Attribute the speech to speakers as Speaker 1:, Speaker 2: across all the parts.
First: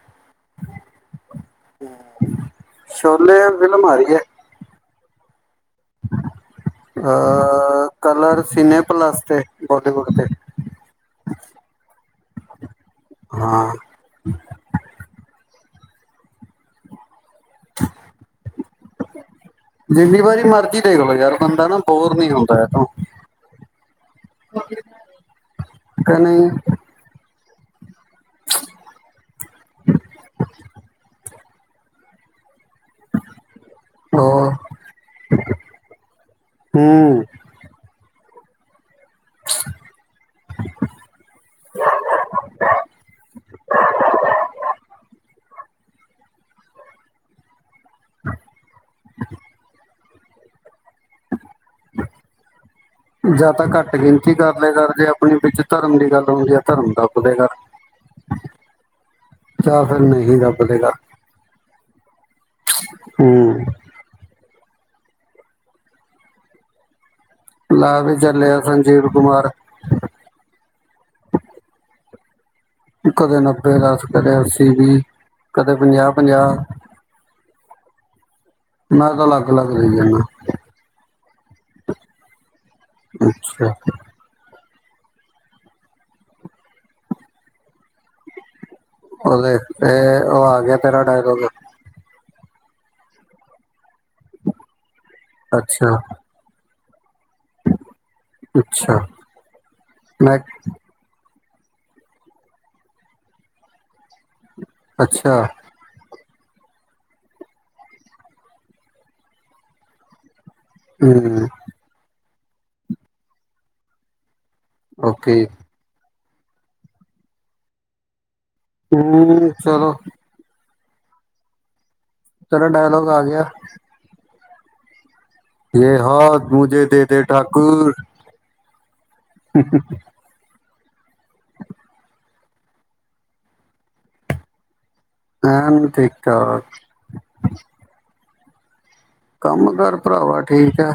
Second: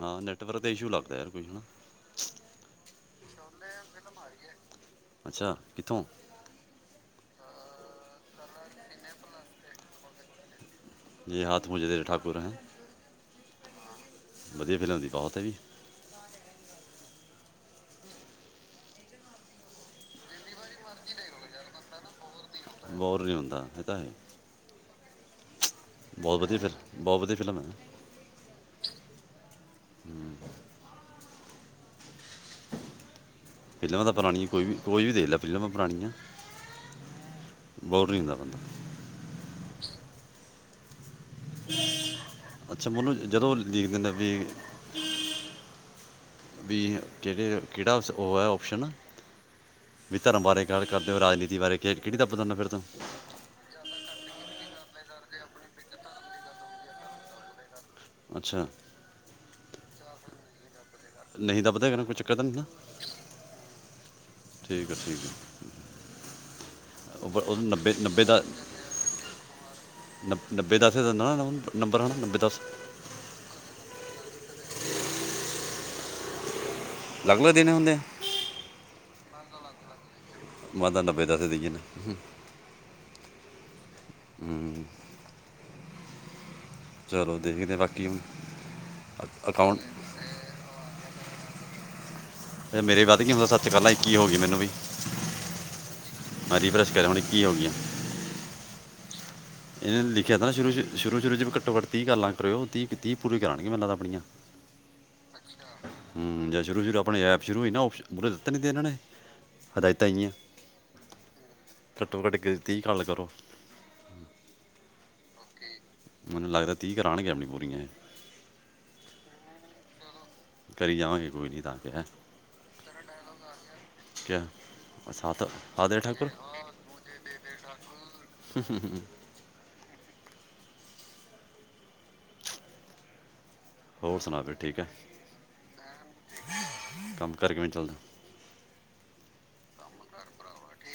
Speaker 1: ਹਾਂ ਨੈਟਵਰਕ ਤੇ ਇਸ਼ੂ ਲੱਗਦਾ ਯਾਰ ਕੁਛ ਹਨ ਨਾ।
Speaker 2: ਮੈ ਵਿਲਮਾਰੀ ਏ।
Speaker 1: ਅੱਛਾ ਇਥੋਂ
Speaker 2: ਅ ਕਲਰ ਸਿਨੇਪਲਸ ਤੇ ਬੋਲੀਵੁਡ ਤੇ।
Speaker 1: ਜੇ ਹਥ ਮੁਝੇ ਦੇ ਠੱਕ। ਕੁਰ ਹੈ।
Speaker 2: ਹਾਂ।
Speaker 1: ਵਧੀਆ ਫਿਲਮ ਦੀ ਬਹੁਤ ਹੈ ਵੀ
Speaker 2: ਜਿੰਨੀ ਵਾਰੀ ਮਰਜੀ ਦੇਖਲੋ ਯਾਰ ਬੰਦਾ ਨਾ ਬੋਰ ਨੀ ਹਉਂ
Speaker 1: ਬੋਰ ਨਹੀਂ ਹੁੰਦਾ, ਏ ਤਾਂ ਹੈ।
Speaker 2: ਕਿ
Speaker 1: ਬਹੁਤ
Speaker 2: ਨਹੀਂ
Speaker 1: ਵਧੀਆ ਫਿਲਮ, ਬਹੁਤ ਵਧੀਆ। ਫਿਲਮ ਹੇ।
Speaker 2: [inaudible]
Speaker 1: ਫਿਲਮਾਂ ਤਾਂ ਪਰਣੀਆਂ
Speaker 2: ਉਹ
Speaker 1: ਕੋਈ ਵੀ, ਕੋਈ ਵੀ ਦੇਖ ਲੈ ਫਿਲਮਾਂ ਪਰਣੀਆਂ।
Speaker 2: ਹੂੰ
Speaker 1: ਬੋਰ ਨਹੀਂ ਹੋਂਦਾ ਬੰਦਾ। ਅੱਛਾ ਮੋਨੂੰ ਜਦੋਂ ਲਿਖ ਦਿੰਦਾ ਵੀ ਵੀ ਕਿਹੜੇ ਕਿਹੜਾ ਉਹ ਹੈ ਓਪਸ਼ਨ। ਵੀ ਧਰਮ ਬਾਰੇ ਗੱਲ ਕਰਦੇ ਹੋ ਰਾਜਨੀਤੀ ਬਾਰੇ ਕਿਹੜੀ ਦਾ ਫਿਰ ਤੁ
Speaker 2: ਆਪਲੇ ਕਰ ਜੇ ਆਪਣੀ ਵਿੱਚ ਧਰਮ ਦੀ ਗੱਲ ਹੁੰਦੀ ਹੈ, ਧਰਮ ਦਾ ਆਪਲੇ ਕਰ।
Speaker 1: ਅੱਛਾ।
Speaker 2: ਯ ਫਿਰ ਨਹੀਂ ਰੱਬ ਦੇਗਾ।
Speaker 1: ਨਹੀਂ ਤਾਂ ਪਤਾ ਇੰਨਾ ਨੂੰ ਕੁਛ। ਚੱਕਰ
Speaker 2: ਹੂੰ।
Speaker 1: ਠੀਕ ਆ, ਠੀਕ ਹੈ। ਨੇ
Speaker 2: ਲਾ ਵੀ
Speaker 1: ਨੱਬੇ ਦਸ,
Speaker 2: ਚੱਲਿਆ ਸੰਜੀਵ ਕੁਮਾਰ
Speaker 1: ਨੱਬੇ ਦਸ ਦਿੰਨਾ ਹੁੰਨਾ ਉਹਨਾ ਨੂੰ ਨੰਬਰ? ਦਸ।
Speaker 2: ਕਦੇ ਨੱਬੇ ਦਸ, ਕਦੇ ਅੱਸੀ ਵੀ, ਕਦੇ ਪੰਜਾਹ-ਪੰਜਾਹ।
Speaker 1: ਲਗ-ਲਗ ਦਿਨ ਹੁੰਦੇ।
Speaker 2: ਮੈਂ ਤਾਂ ਅਲੱਗ-ਅਲੱਗ ਰਹੀ ਜਾਣਾ।
Speaker 1: ਮਾ ਤਾ ਨੱਬੇ ਦਸ ਦੇਈ ਜਾਨਾ।
Speaker 2: ਅੱਛਾ।
Speaker 1: ਹੂੰ ਚਲੋ ਦੇਖਦੇ ਬਾਕੀ ਹੁਣ।
Speaker 2: ਉਹਦੇ
Speaker 1: ਅਕਾਊਂਟ
Speaker 2: ਤੇ ਉਹ ਆ ਗਿਆ ਤੇਰਾ ਡਾਇਲਾਗ।
Speaker 1: ਤੇ ਮੇਰੇ ਅਦ ਕੀ ਹੁੰਦਾ ਸੱਚ ਕਾਲ਼ਾ ਹੀ। ਕੀ ਹੋ ਗਈ ਮੈਨੂੰ ਵੀ।
Speaker 2: ਅੱਛਾ
Speaker 1: [unintelligible] ਕੀ ਹੋਗਆਂ
Speaker 2: ਅੱਛਾ
Speaker 1: ਇਹਨੇ ਲਿਖਿਆ
Speaker 2: ਮੈਂ
Speaker 1: ਨਾ ਸ਼ੁਰੂ ਚ, ਸ਼ੁਰੂ ਚ ਘੱਟ ਤੀਹ ਲੱਗ ਰਹੀਓ, ਤੀਹ-ਤੀਹ ਪੂਰੀ ਕਰਾਗੇ ਮੈਨੂੰ ਤਾਂ ਆਪਣੀਆਂ।
Speaker 2: ਅੱਛਾ।
Speaker 1: ਜਾਂ ਸ਼ੁਰੂ-ਸ਼ੁਰੂ ਆਪਣੇ ਐਪ ਸ਼ੁਰੂ ਹੋਈ ਨਾ ਓਪਸਨ ਤਦ ਤਕ ਇਹਨਾਂ ਨੇ ਹਦਾਇਤਾਂ ਜਿਹੀਆਂ।
Speaker 2: ਹਮ
Speaker 1: ਤੀਹ ਕਾਲ ਕਰੋ
Speaker 2: ਓਕੇ
Speaker 1: ਮੈਨੂੰ ਲੱਗਦਾ ਤੀਹ ਕਰਉਣਗੇ ਆਪਣੀ ਪੂਰੀਆਂ ਇਹ
Speaker 2: ਹਮ ਚਲੋ
Speaker 1: ਕਰੀ ਜਾਵਾਂਗੇ ਕੋਈ ਨੀ ਤਾਂ ਕਿਹੜਾ
Speaker 2: ਤੇਰਾ ਡਾਇਲੋਗ ਆ ਗਿਆ
Speaker 1: ਕਿਆ ਸਾਥ
Speaker 2: ਯੇ
Speaker 1: ਆਦੇ ਠਾਕੁਰ
Speaker 2: ਹਾਥ ਮੁਝੇ ਦੇ ਦੇ ਠਾਕੁਰ
Speaker 1: [unintelligible]
Speaker 2: [unintelligible]
Speaker 1: ਹੋਰ ਸੁਣਾ ਫਿਰ ਠੀਕ ਐ?
Speaker 2: ਐਨ ਠੀਕ ਠਾਕ
Speaker 1: ਕੰਮ ਕਰ ਕਿਵੇਂ ਚੱਲਦਾ
Speaker 2: ਕੰਮ ਕਾਰ ਭਰਾਵਾ ਠੀਕ ਐ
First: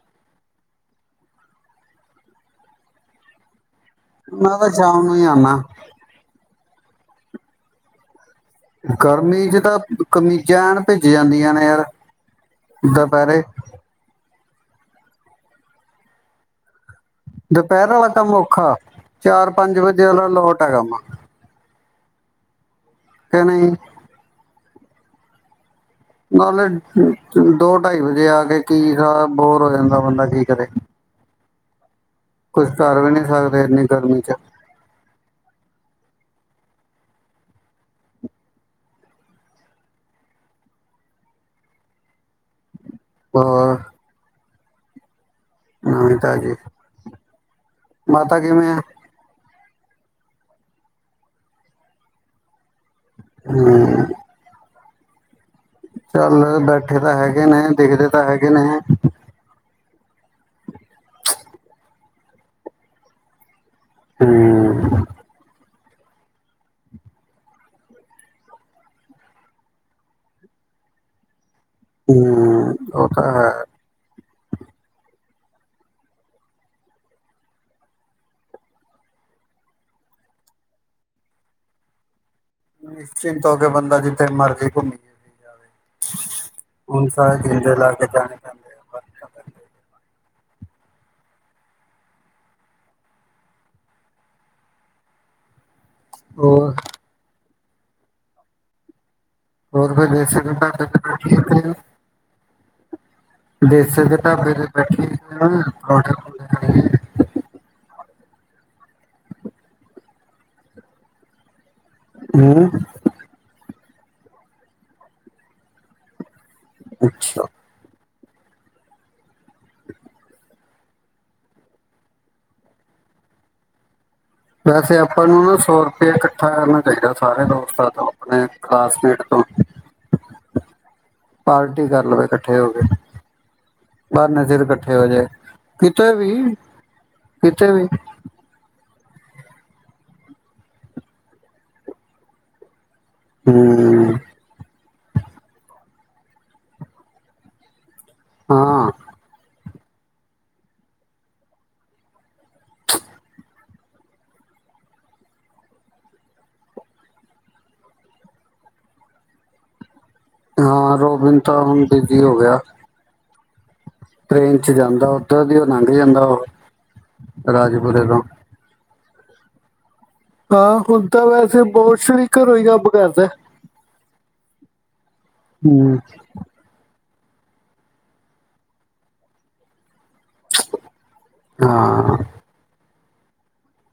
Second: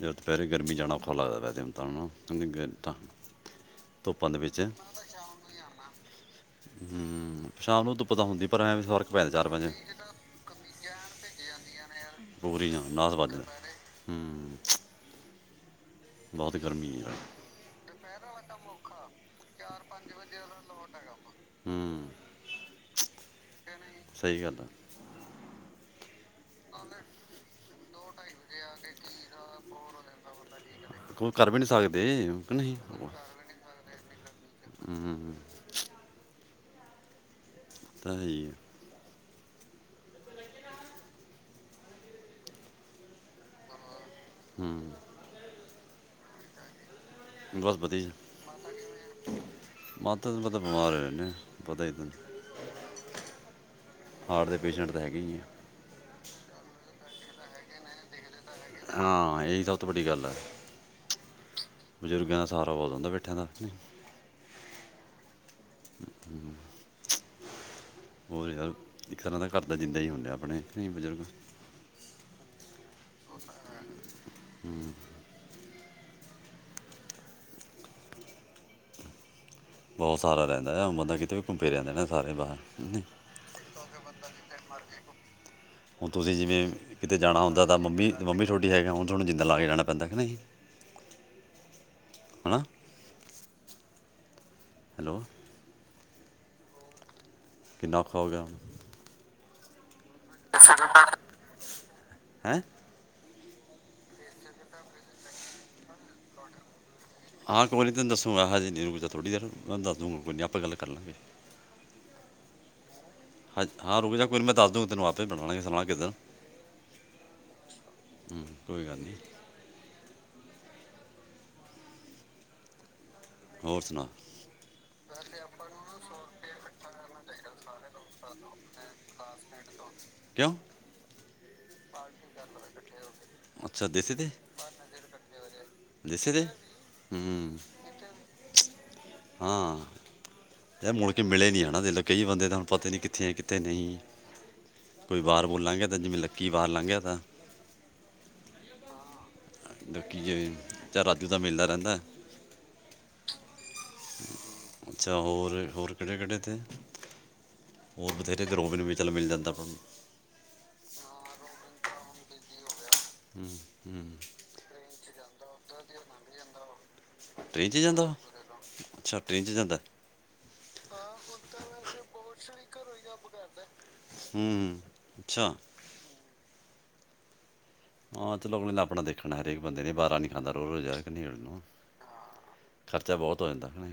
Speaker 1: ਜ ਦਪਹਿਰੇ ਗਰਮੀ ਜਾਣਾ ਔਖਾ ਲੱਗਦੈ ਜੇਮ ਤਾ ਹਨਾ ਗੇ ਤਾ
Speaker 2: ਮੈਂ ਤਾਂ ਸ਼ਾਮ ਨੂੰ ਈ ਆਨਾ
Speaker 1: ਹਮ ਸ਼ਾਮ ਨੂੰ ਧੁੱਪ ਤਾ ਹੁੰਦੀ ਪਰ ਐਵੇਂ ਫਰਕ ਪੈਂਦਾ ਚਾਰ
Speaker 2: ਗਰਮੀ ਚ
Speaker 1: ਪੰਜ
Speaker 2: ਤਾਂ ਕਮੀਜ਼ਾਂ ਐਨ ਭਿਜ ਜਾਂਦੀਆਂ ਨੇ ਯਾਰ
Speaker 1: ਭੋਰੀ ਜਾਂ ਨਾਥ
Speaker 2: ਦੁਪਹਿਰੇ
Speaker 1: ਬਜਦੇ ਹਮ ਬਹੁਤ ਗਰਮੀ ਯਾਰ
Speaker 2: ਦੁਪਹਿਰ ਆਲਾ ਕੰਮ ਔਖਾ ਚਾਰ, ਪੰਜ ਵਜੇ ਆਲਾ ਲੋਟ ਐਗਾ ਕੰਮ
Speaker 1: ਹਮ
Speaker 2: ਕਿ ਨਹੀਂ
Speaker 1: ਸਹੀ ਗੱਲ ਆ।
Speaker 2: ਨਾਲੇ ਦੋ ਢਾਈ ਵਜੇ ਆ ਕੇ, ਕੀ ਕਾ ਬੋਰ ਹੋ ਜਾਂਦੈ ਬੰਦਾ ਕੀ ਕਰੇ
Speaker 1: ਉਹ ਕਰ ਵੀ ਨੀ ਸਕ ਦੇਅਕ
Speaker 2: ਕੁਛ
Speaker 1: ਨਹੀਂ
Speaker 2: ਕਰ ਵੀ ਨਹੀਂ ਸਕਦੇ ਇੰਨੀ ਗਰਮੀ ਚ
Speaker 1: ਹਮ ਤਾਂ, ਹੈ, ਈ ਐ
Speaker 2: ਪਹਾੜ
Speaker 1: ਹਮ
Speaker 2: ਨਵੀਂ, ਤਾਜੀ
Speaker 1: ਬਸ ਵਧੀਆ
Speaker 2: ਮਾਤਾ ਕਿਵੇਂ ਆ
Speaker 1: ਜੀ। ਮਾਤਾ ਦ ਤਾ ਬਿਮਾਰ ਈ ਰਹਿੰਨੇ ਐ ਪਤਾ ਈ ਏ ਤ
Speaker 2: ਹਮ
Speaker 1: ਹਾਰਟ ਦੇ ਪੇਸ਼ੈਂਟ ਤਾ ਹੈਗੇ, ਈ, ਏ
Speaker 2: ਚੱਲ ਬੈਠੇ ਤਾਂ ਹੈਗੇ ਨੇ, ਦੇਖਦੇ ਤਾਂ ਹੈਗ
Speaker 1: ਹਾਂ, ਇਹੀ ਤਾ ਬਹੁਤ ਵੱਡੀ ਗੱਲ ਐ, ਬਜ਼ੁਰਗਾਂ ਦਾ ਸਹਾਰਾ ਬਹੁਤ ਹੁੰਦਾ ਬੈਠਿਆਂ ਦਾ।
Speaker 2: ਹਮ।
Speaker 1: ਹੋਰ [unintelligible] ਇੱਕ ਇਹਨਾਂ ਦਾ ਘਰ ਦਾ ਜਿੰਦਾ ਹੀ ਹੁੰਦਾ ਆਪਣੇ, ਕਈ ਬਜ਼ੁਰਗ
Speaker 2: ਹਮ, ਉਹ, ਤਾਂ ਹੈ।
Speaker 1: ਹਮ। ਬਹੁਤ ਸਾਰਾ ਰਹਿੰਦਾ ਹੈ, ਉਹ ਬੰਦਾ ਕਿਤੇ ਵੀ ਘੁੰਮ ਫਿਰ ਆਂਦੇ
Speaker 2: ਨਿਸ਼ਚਿੰਤ ਹੋ ਕੇ, ਬੰਦਾ ਜਿੱਥੇ ਮਰਜ਼ੀ ਘੁੰਮ
Speaker 1: ਹੁਣ ਤੁਸੀਂ ਜਿਵੇਂ ਕਿਤੇ ਜਾਣਾ
Speaker 2: ਸਾਰੇ
Speaker 1: ਹੁੰਦਾ
Speaker 2: ਜਿੰਦੇ
Speaker 1: ਤਾਂ,
Speaker 2: ਲਾ ਕੇ ਜਾਣੇ
Speaker 1: ਮੰਮੀ-ਮੰਮੀ ਤੁਹਾਡੀ
Speaker 2: ਪੈਂਦੇ ਆ
Speaker 1: ਹੈਗਾ,
Speaker 2: ਵਰਤ
Speaker 1: ਹੁਣ ਤੁਹਾਨੂੰ ਜਿੰਦਾ ਲਾ
Speaker 2: ਪੈਂਦੇ
Speaker 1: ਕੇ ਜਾਣਾ ਪੈਂਦਾ ਹੈ ਕੇ ਨਹੀਂ? ਹਨਾ? ਹੈਲੋ।
Speaker 2: ਹੋਰ।
Speaker 1: ਕਿੰਨਾ ਔਖਾ ਹੋ ਗਿਆ
Speaker 2: ਹੋ [unintelligible]
Speaker 1: ਹੈਂ
Speaker 2: ਦੇਸਰ ਦੇ ਢਾਬੇ ਤੇ ਬੈਠੇ ਹਾਂ ਖਾਣਾ, ਖੁਣਾ ਖ
Speaker 1: ਹਾਂ ਕੋਈ ਨੀ ਤੈਨੂੰ ਦੱਸੂੰਗਾ ਹਜੇ ਨਹੀਂ ਰੁਕ ਜਾ ਥੋੜੀ ਦੇਰ, ਮੈਂਨੂੰ ਦੱਸ ਦੂਗਾ ਕੋਈ ਨੀ ਆਪਾਂ ਗੱਲ ਕਰ ਲੇਂਗੇ।
Speaker 2: ਹਮ
Speaker 1: ਹੱ ਹਾਂ, ਰੂਕ ਜਾ, ਕੋਈ ਮੈਂ ਦੱਸ ਦੂੰਗੀ ਤੈਨੂੰ, ਆਪ ਹੀ ਬਣਾ ਲਾਂਗੇ ਕਿਸੇ ਨਾ ਕਿਸੇ ਦਿਨ।
Speaker 2: ਅੱਛਾ।
Speaker 1: ਕੋਈ ਗੱਲ ਨਹੀਂ। ਹੋਰ ਸੁਣਾ?
Speaker 2: ਵੈਸੇ ਆਪਾਂ ਨੂੰ ਨਾ ਸੌ ਰੁਪਆ ਇਕੱਠਾ ਕਰਨਾ ਠੀਕ ਏ ਸਾਰੇ ਦੋਸਤਾਂ ਆਪਣੇ ਕਲਾਸਮੇਟ ਤੋਂ
Speaker 1: ਕਿਉਂ
Speaker 2: ਪਾਰਟੀ ਕਰ ਲਵੇ ਕੱਠੇ ਹੋ ਕੇ,
Speaker 1: ਅੱਛਾ ਦੇਸੇ ਤੇ
Speaker 2: [unintelligible] ਇਕੱਠੇ ਹੋਜਏ, ਕਿਤੇ
Speaker 1: ਦੇਸੇ
Speaker 2: ਵੀ,
Speaker 1: ਤੇ ਹੂੰ
Speaker 2: ਕਿਤੇ ਵੀ।
Speaker 1: ਹਾਂ। ਇਹ ਮੁੜ ਕੇ ਮਿਲੇ ਨੀ ਹਨਾਂ, ਹਲੇ ਕਈ ਬੰਦੇ ਤਾਂ ਹੁਣ ਪਤਾ ਨੀ ਕਿ ਕਿੱਥੇ ਏ, ਕਿਥੇ ਨਈਂ ਏ?
Speaker 2: ਹਮ,
Speaker 1: ਕੋਈ ਬਾਹਰ ਬੋਲਾਂਗੇ ਜਿਵੇਂ ਲੱਕੀ ਬਾਰ ਲਾਂਘਿਆ ਤਾਂ।
Speaker 2: ਹਾਂ।
Speaker 1: ਲਕੀ ਜੇ ਚਲ ਰਾਤੀ ਤਾਂ ਮਿਲਦਾ ਰਹਿੰਦਾ ਐ। ਅੱਛਾ ਹੋਰ, ਹੋਰ ਕਿਹੜੇ-ਕਿਹੜੇ ਇੱਥੇ? ਹੋਰ ਬਥੇਰੇ ਇੱਕ ਰੋਬਿਨ ਵੀ ਚਲ ਮਿਲ ਜਾਂਦਾ ਆਪਾਂ ਨੂੰ
Speaker 2: ਹਾਂ ਰੋਬਿਨ ਤਾਂ ਹੁਣ ਬਿਜੀ ਹੋ ਗਿਆ।
Speaker 1: ਹਂ
Speaker 2: ਟ੍ਰੇਨ ਚ ਜਾਂਦਾ ਉੱਧਰ ਦੀ ਉਹ ਲੰਘ ਜਾਂਦਾ ਉਹ,
Speaker 1: ਟ੍ਰੇਨ 'ਚ ਜਾਂਦਾ
Speaker 2: ਰਾਜਪੁਰੇ
Speaker 1: ਉਹ?
Speaker 2: ਤੋਂ।
Speaker 1: ਅੱਛਾ ਟ੍ਰੇਨ ਚ ਜਾਂਦਾ ਏ!
Speaker 2: ਹਾਂ, ਹੁਣ ਤਾਂ ਵੈਸੇ ਬੋਸ ਨੀਂ ਘਰੋਂ ਹੀ ਕੰਮ ਕਰਦਾ ਐ।
Speaker 1: ਹਂ।
Speaker 2: ਹਂ।
Speaker 1: ਹਾਂ, ਚਲੋ ਪਹਿਲੇ ਆਪਣਾ ਦੇਖਣਾ ਹਰੇਕ ਬੰਦੇ ਨੇ ਵਾਰਾ ਨਹੀਂ ਖਾਂਦਾ ਰੋਜ-ਰੋਜ ਆਯਾ [unintelligible]
Speaker 2: ਹਾਂ
Speaker 1: ਖਰਚਾ ਬਹੁਤ ਹੋ ਜਾਂਦਾ ਐ।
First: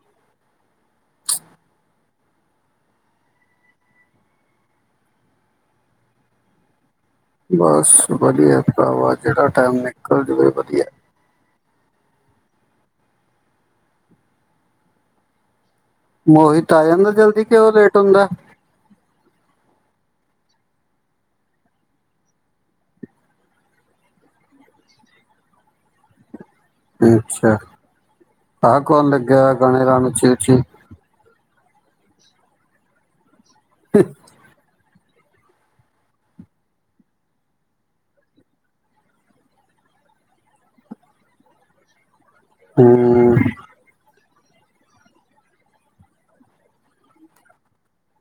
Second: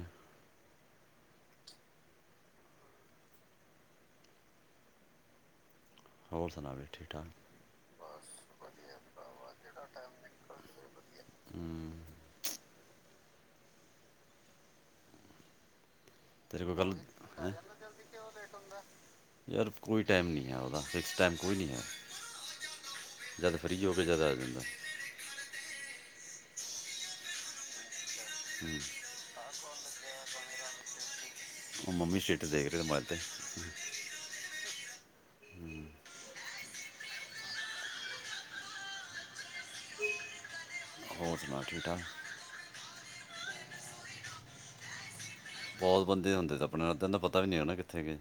Speaker 1: ਹੋਰ ਸੁਣਾ ਵੀ ਠੀਕ ਠਾਕ
Speaker 2: ਬਸ ਵਦੀਆਂ ਪਰਾਵਾ, ਜਿਹੜਾ ਟਾਈਮ ਨਿਕਲ ਜਾਵੇ ਉਹ ਵਦੀਆ
Speaker 1: ਹਂ ਤੇਰੇ
Speaker 2: ਮੋਹਿਤ
Speaker 1: ਕੋਲ
Speaker 2: ਆ
Speaker 1: ਗੱਲ
Speaker 2: ਜਾਂਦਾ ਜਲਦੀ
Speaker 1: ਹੈਂ
Speaker 2: ਕਿ ਉਹ ਲੇਟ ਹੁੰਦਾ।
Speaker 1: ਯਾਰ ਕੋਈ ਟਾਈਮ ਨਹੀਂ ਹੈਗਾ ਓਦਾ ਫਿਕਸ ਟਾਈਮ ਕੋਈ [unintelligible] ਨਈਂ ਹੈਗਾ ਜਦ ਫਰੀ ਹੋਵੇ ਜਦ ਆ ਜਾਂਦਾ।
Speaker 2: ਅੱਛਾ ਆ ਕੌਣ ਲੱਗਿਆ ਗਾਣੇ ਗਾਣ ਉੱਚੀ-ਉੱਚੀ
Speaker 1: ਉਹ ਮੰਮੀ ਸਿੱਟ ਦੇਖ ਰਹੇ ਮੋਬਾਈਲ ਤੇ।
Speaker 2: [unintelligible]
Speaker 1: ਹੋਰ ਸੁਣਾ ਠੀਕ ਠਾਕ
Speaker 2: ਹਂ
Speaker 1: ਬਹੁਤ ਬੰਦੇ ਹੁੰਦੇ ਆਪਣੇ ਦਾ ਪਤਾ ਵੀ ਨਹੀਂ ਹੋਣਾ ਕਿੱਥੇ ਗਏ।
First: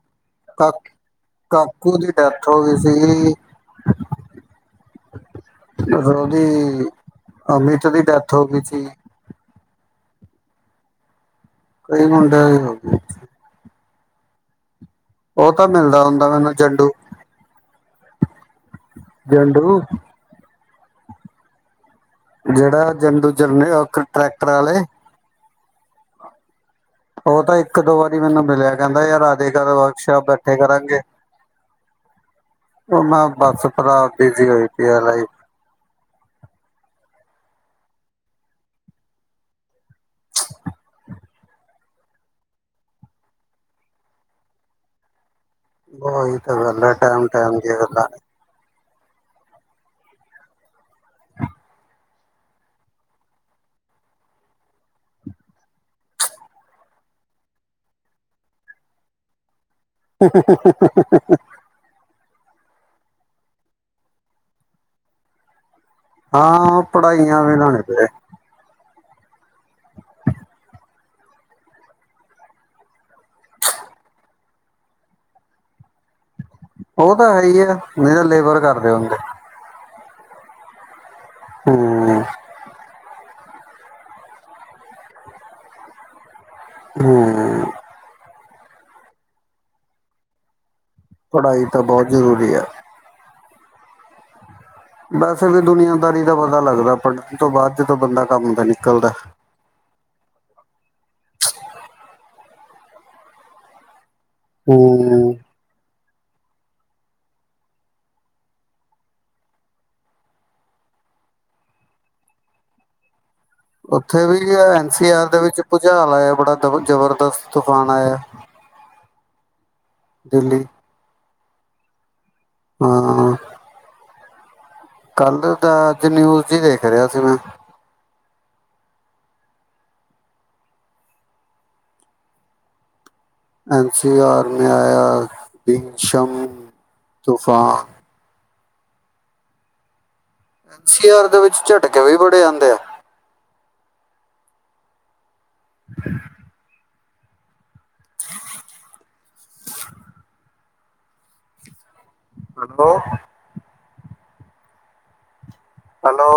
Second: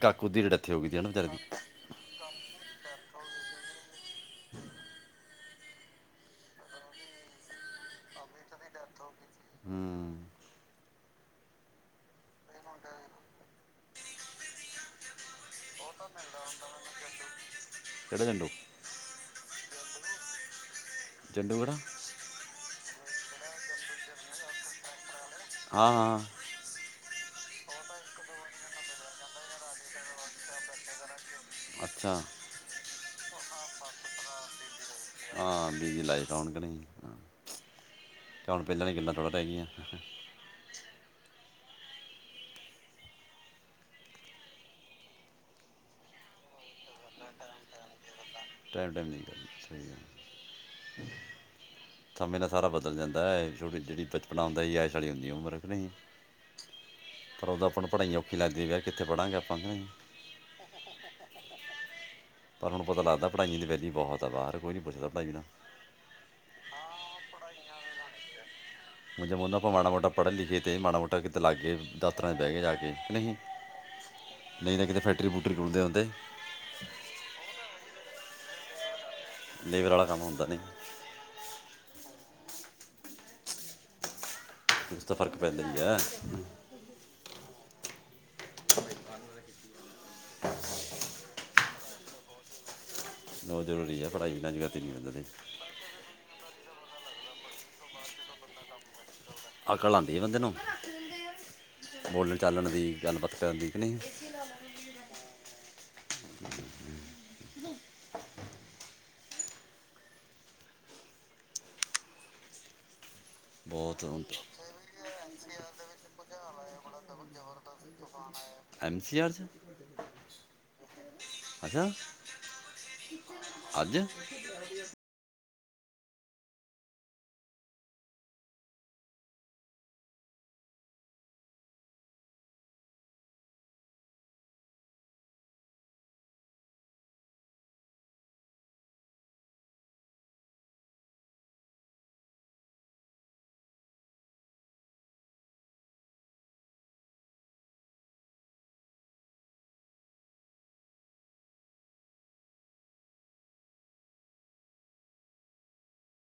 Speaker 1: ਕਾਕੂ ਦੀ
Speaker 2: ਕਾ
Speaker 1: ਡੈਥ ਹੋ ਗਈ ਸੀ ਨਾ ਵਿਚਾਰੇ ਦੀ
Speaker 2: ਕਾਕੂ ਦੀ ਡੈਥ ਹੋ ਗਈ ਸੀ [unintelligible] ਓਦੀ ਅਮਿਤ ਦੀ ਡੈਥ ਹੋ ਗਈ ਸੀ।
Speaker 1: ਹਂ।
Speaker 2: ਕਈ ਮੁੰਡਿਆਂ ਦੀ ਹੋ ਗਈ ਈ ਉਹ ਤਾਂ ਮਿਲਦਾ ਹੁੰਦਾ ਮੈਨੂੰ ਜੰਡੂ।
Speaker 1: ਕਿਹੜਾ ਜੰਡੂ?
Speaker 2: ਜੰਡੂ।
Speaker 1: ਜੰਡੂ ਗੜਾ।
Speaker 2: ਜਿਹੜਾ ਜੰਦੂ ਜਰਨ ਟਰੈਕਟਰ ਵਾਲੇ।
Speaker 1: ਹਾਂ। ਹਾਂ।
Speaker 2: ਉਹ ਤਾਂ ਇੱਕ ਦੋ ਵਾਰੀ ਮੈਨੂੰ ਮਿਲਿਆ ਕਹਿੰਦਾ ਯਾਰ ਆ ਦੇਖ ਵਰਕਸ਼ਾਪ ਬੈਠੇ ਕਰਾਂਗੇ,
Speaker 1: ਅੱਛਾ
Speaker 2: ਉਹ ਮੈਂ ਬੱਸ ਪ੍ਰਾਪਤਿ ਜਿਹੀ ਹੋਈ ਪਈ ਏ ਲਾਈਫ।
Speaker 1: ਹਾਂ [unintelligible] ਹੁਣ ਪਹਿਲੇ ਵਾਲੀ ਗੱਲਾਂ ਥੋੜੇ ਰਹੇ ਗਇਆ।
Speaker 2: ਓਹੀ ਤੇ ਗੱਲ ਹੈ ਟਾਈਮ-ਟਾਈਮ ਦੀ ਗੱਲਾਂ।
Speaker 1: ਟਾਈਮ-ਟਾਈਮ ਦੀ ਗੱਲ ਆ।
Speaker 2: [inaudible]
Speaker 1: ਸਮੇਂ ਨਾਲ ਸਾਰਾ ਬਦਲ ਜਾਂਦਾ ਏ, ਛੋਟੇ ਜਿਹੜੀ ਬਚਪਨਾ ਹੁੰਦਾ ਐਸ਼ ਵਾਲੀ ਹੁੰਦੀ ਹੈ ਉਮਰ, ਨਹੀਂ ਜੀ ਉਦੋਂ ਆਪਾਂ ਪੜ੍ਹਾਈਆਂ ਔਖੀ ਲਗਦੀ ਏ ਕਿੱਥੇ ਪੜਾਂਗੇ ਅਪਾ।
Speaker 2: ਹ-ਹ-ਹ।
Speaker 1: ਪਰ ਹੁਣ ਪਤਾ ਲੱਗਦਾ। ਪਾਜੀ ਦੇ ਵੈਸੇ ਹੀ ਬਹੁਤ ਆਭਾਰ, ਕੋਈ ਨਹੀਂ ਪੁੱਛਦਾ ਪੜਆਈ ਬਿਨਾ।
Speaker 2: ਹਾਂ ਪੜ੍ਹਾਈਆਂ ਵੀ [unintelligible]
Speaker 1: ਜਦ ਉਹਨੂੰ ਆਪਾਂ ਮਾੜਾ ਮੋਟਾ ਪੜ੍ਹਨ ਲਿਖੇ ਤੇ ਮਾੜਾ ਮੋਟਾ ਕਿਤੇ ਲਗ ਗਏ ਦਫਤਰਾਂ ਵਿਚ ਬਹਿ ਗਏ ਜਾ ਕੇ ਨਹੀਂ। ਨਹੀਂ ਤਾਂ ਕਿਤੇ ਫੈਕਟਰੀ ਫੂਕਟਰੀ ਰੁਲਦੇ ਹੁੰਦੇ।
Speaker 2: ਉਹ ਤਾਂ ਹੈ ਹੀ ਆ। ਨਹੀਂ ਤਾਂ ਲੇਬਰ ਕਰਦੇ ਹੁੰਦੇ।
Speaker 1: ਲੇਬਰ ਵਾਲਾ ਕੰਮ ਹੁੰਦਾ ਨੀ
Speaker 2: ਹਮ।
Speaker 1: ਕੁਛ ਤਾਂ ਫਰਕ ਪੈਂਦਾ ਈ ਏ।
Speaker 2: ਹਮ।
Speaker 1: [inaudible]
Speaker 2: ਪੜ੍ਹਾਈ ਤਾਂ ਬਹੁਤ ਜ਼ਰੂਰੀ ਹੈ।
Speaker 1: ਬੋਤ ਜ਼ਰੂਰੀ ਹੈ ਪੜ੍ਹਾਈ ਵਿ ਅੱਜ ਕੱਲ।
Speaker 2: ਵੈਸੇ ਵੀ ਦੁਨੀਆਂਦਾਰੀ ਦਾ ਵ ਅਗਲਾ ਪੜ੍ਹਨ ਤੋਂ ਬਾਅਦ ਤਾ ਬੰਦਾ ਕੰਮ ਤੇ ਨਿਕਲਦਾ।
Speaker 1: ਅਕਲ ਆਉਂਦੀ ਹੈ ਬੰਦੇ ਨੂੰ ਬੋਲਣ ਚਾਲਣ ਦੀ ਗੱਲਬਾਤ ਕਰਨ ਦੀ ਕਿ ਨਹੀਂ।
Speaker 2: ਹਮ।
Speaker 1: ਬਹੁਤ
Speaker 2: ਉੱਥੇ ਵੀ ਐਨ ਸੀ ਆਰ ਦੇ ਵਿੱਚ ਭੁਚਾਲ ਆਇਆ ਬੜਾ ਦਬਰ ਜਬਰ ਤੂਫਾਨ ਆਇਆ।
Speaker 1: ਸੀ ਆਰ ਚ।
Speaker 2: ਦਿੱਲੀ।
Speaker 1: ਅੱਛਾ।
Speaker 2: ਹਾਂ।
Speaker 1: ਅੱਜ
Speaker 2: ਕੱਲ ਦਾ ਅੱਜ ਨਿਊਜ਼ ਜੀ ਦੇਖ ਰਿਹਾ ਸੀ ਮੈਂ। ਐਨ ਸੀ ਆਰ ਮੈਂ ਆਇਆ ਬਿਗਸ਼ਮ ਤੂਫਾਨ। ਐਨ ਸੀ ਆਰ ਦੇ ਵਿੱਚ ਝਟਕੇ ਵੀ ਬੜੇ ਆਉਂਦੇ ਆ ਲੰਦੋ ਹੈਲੋ।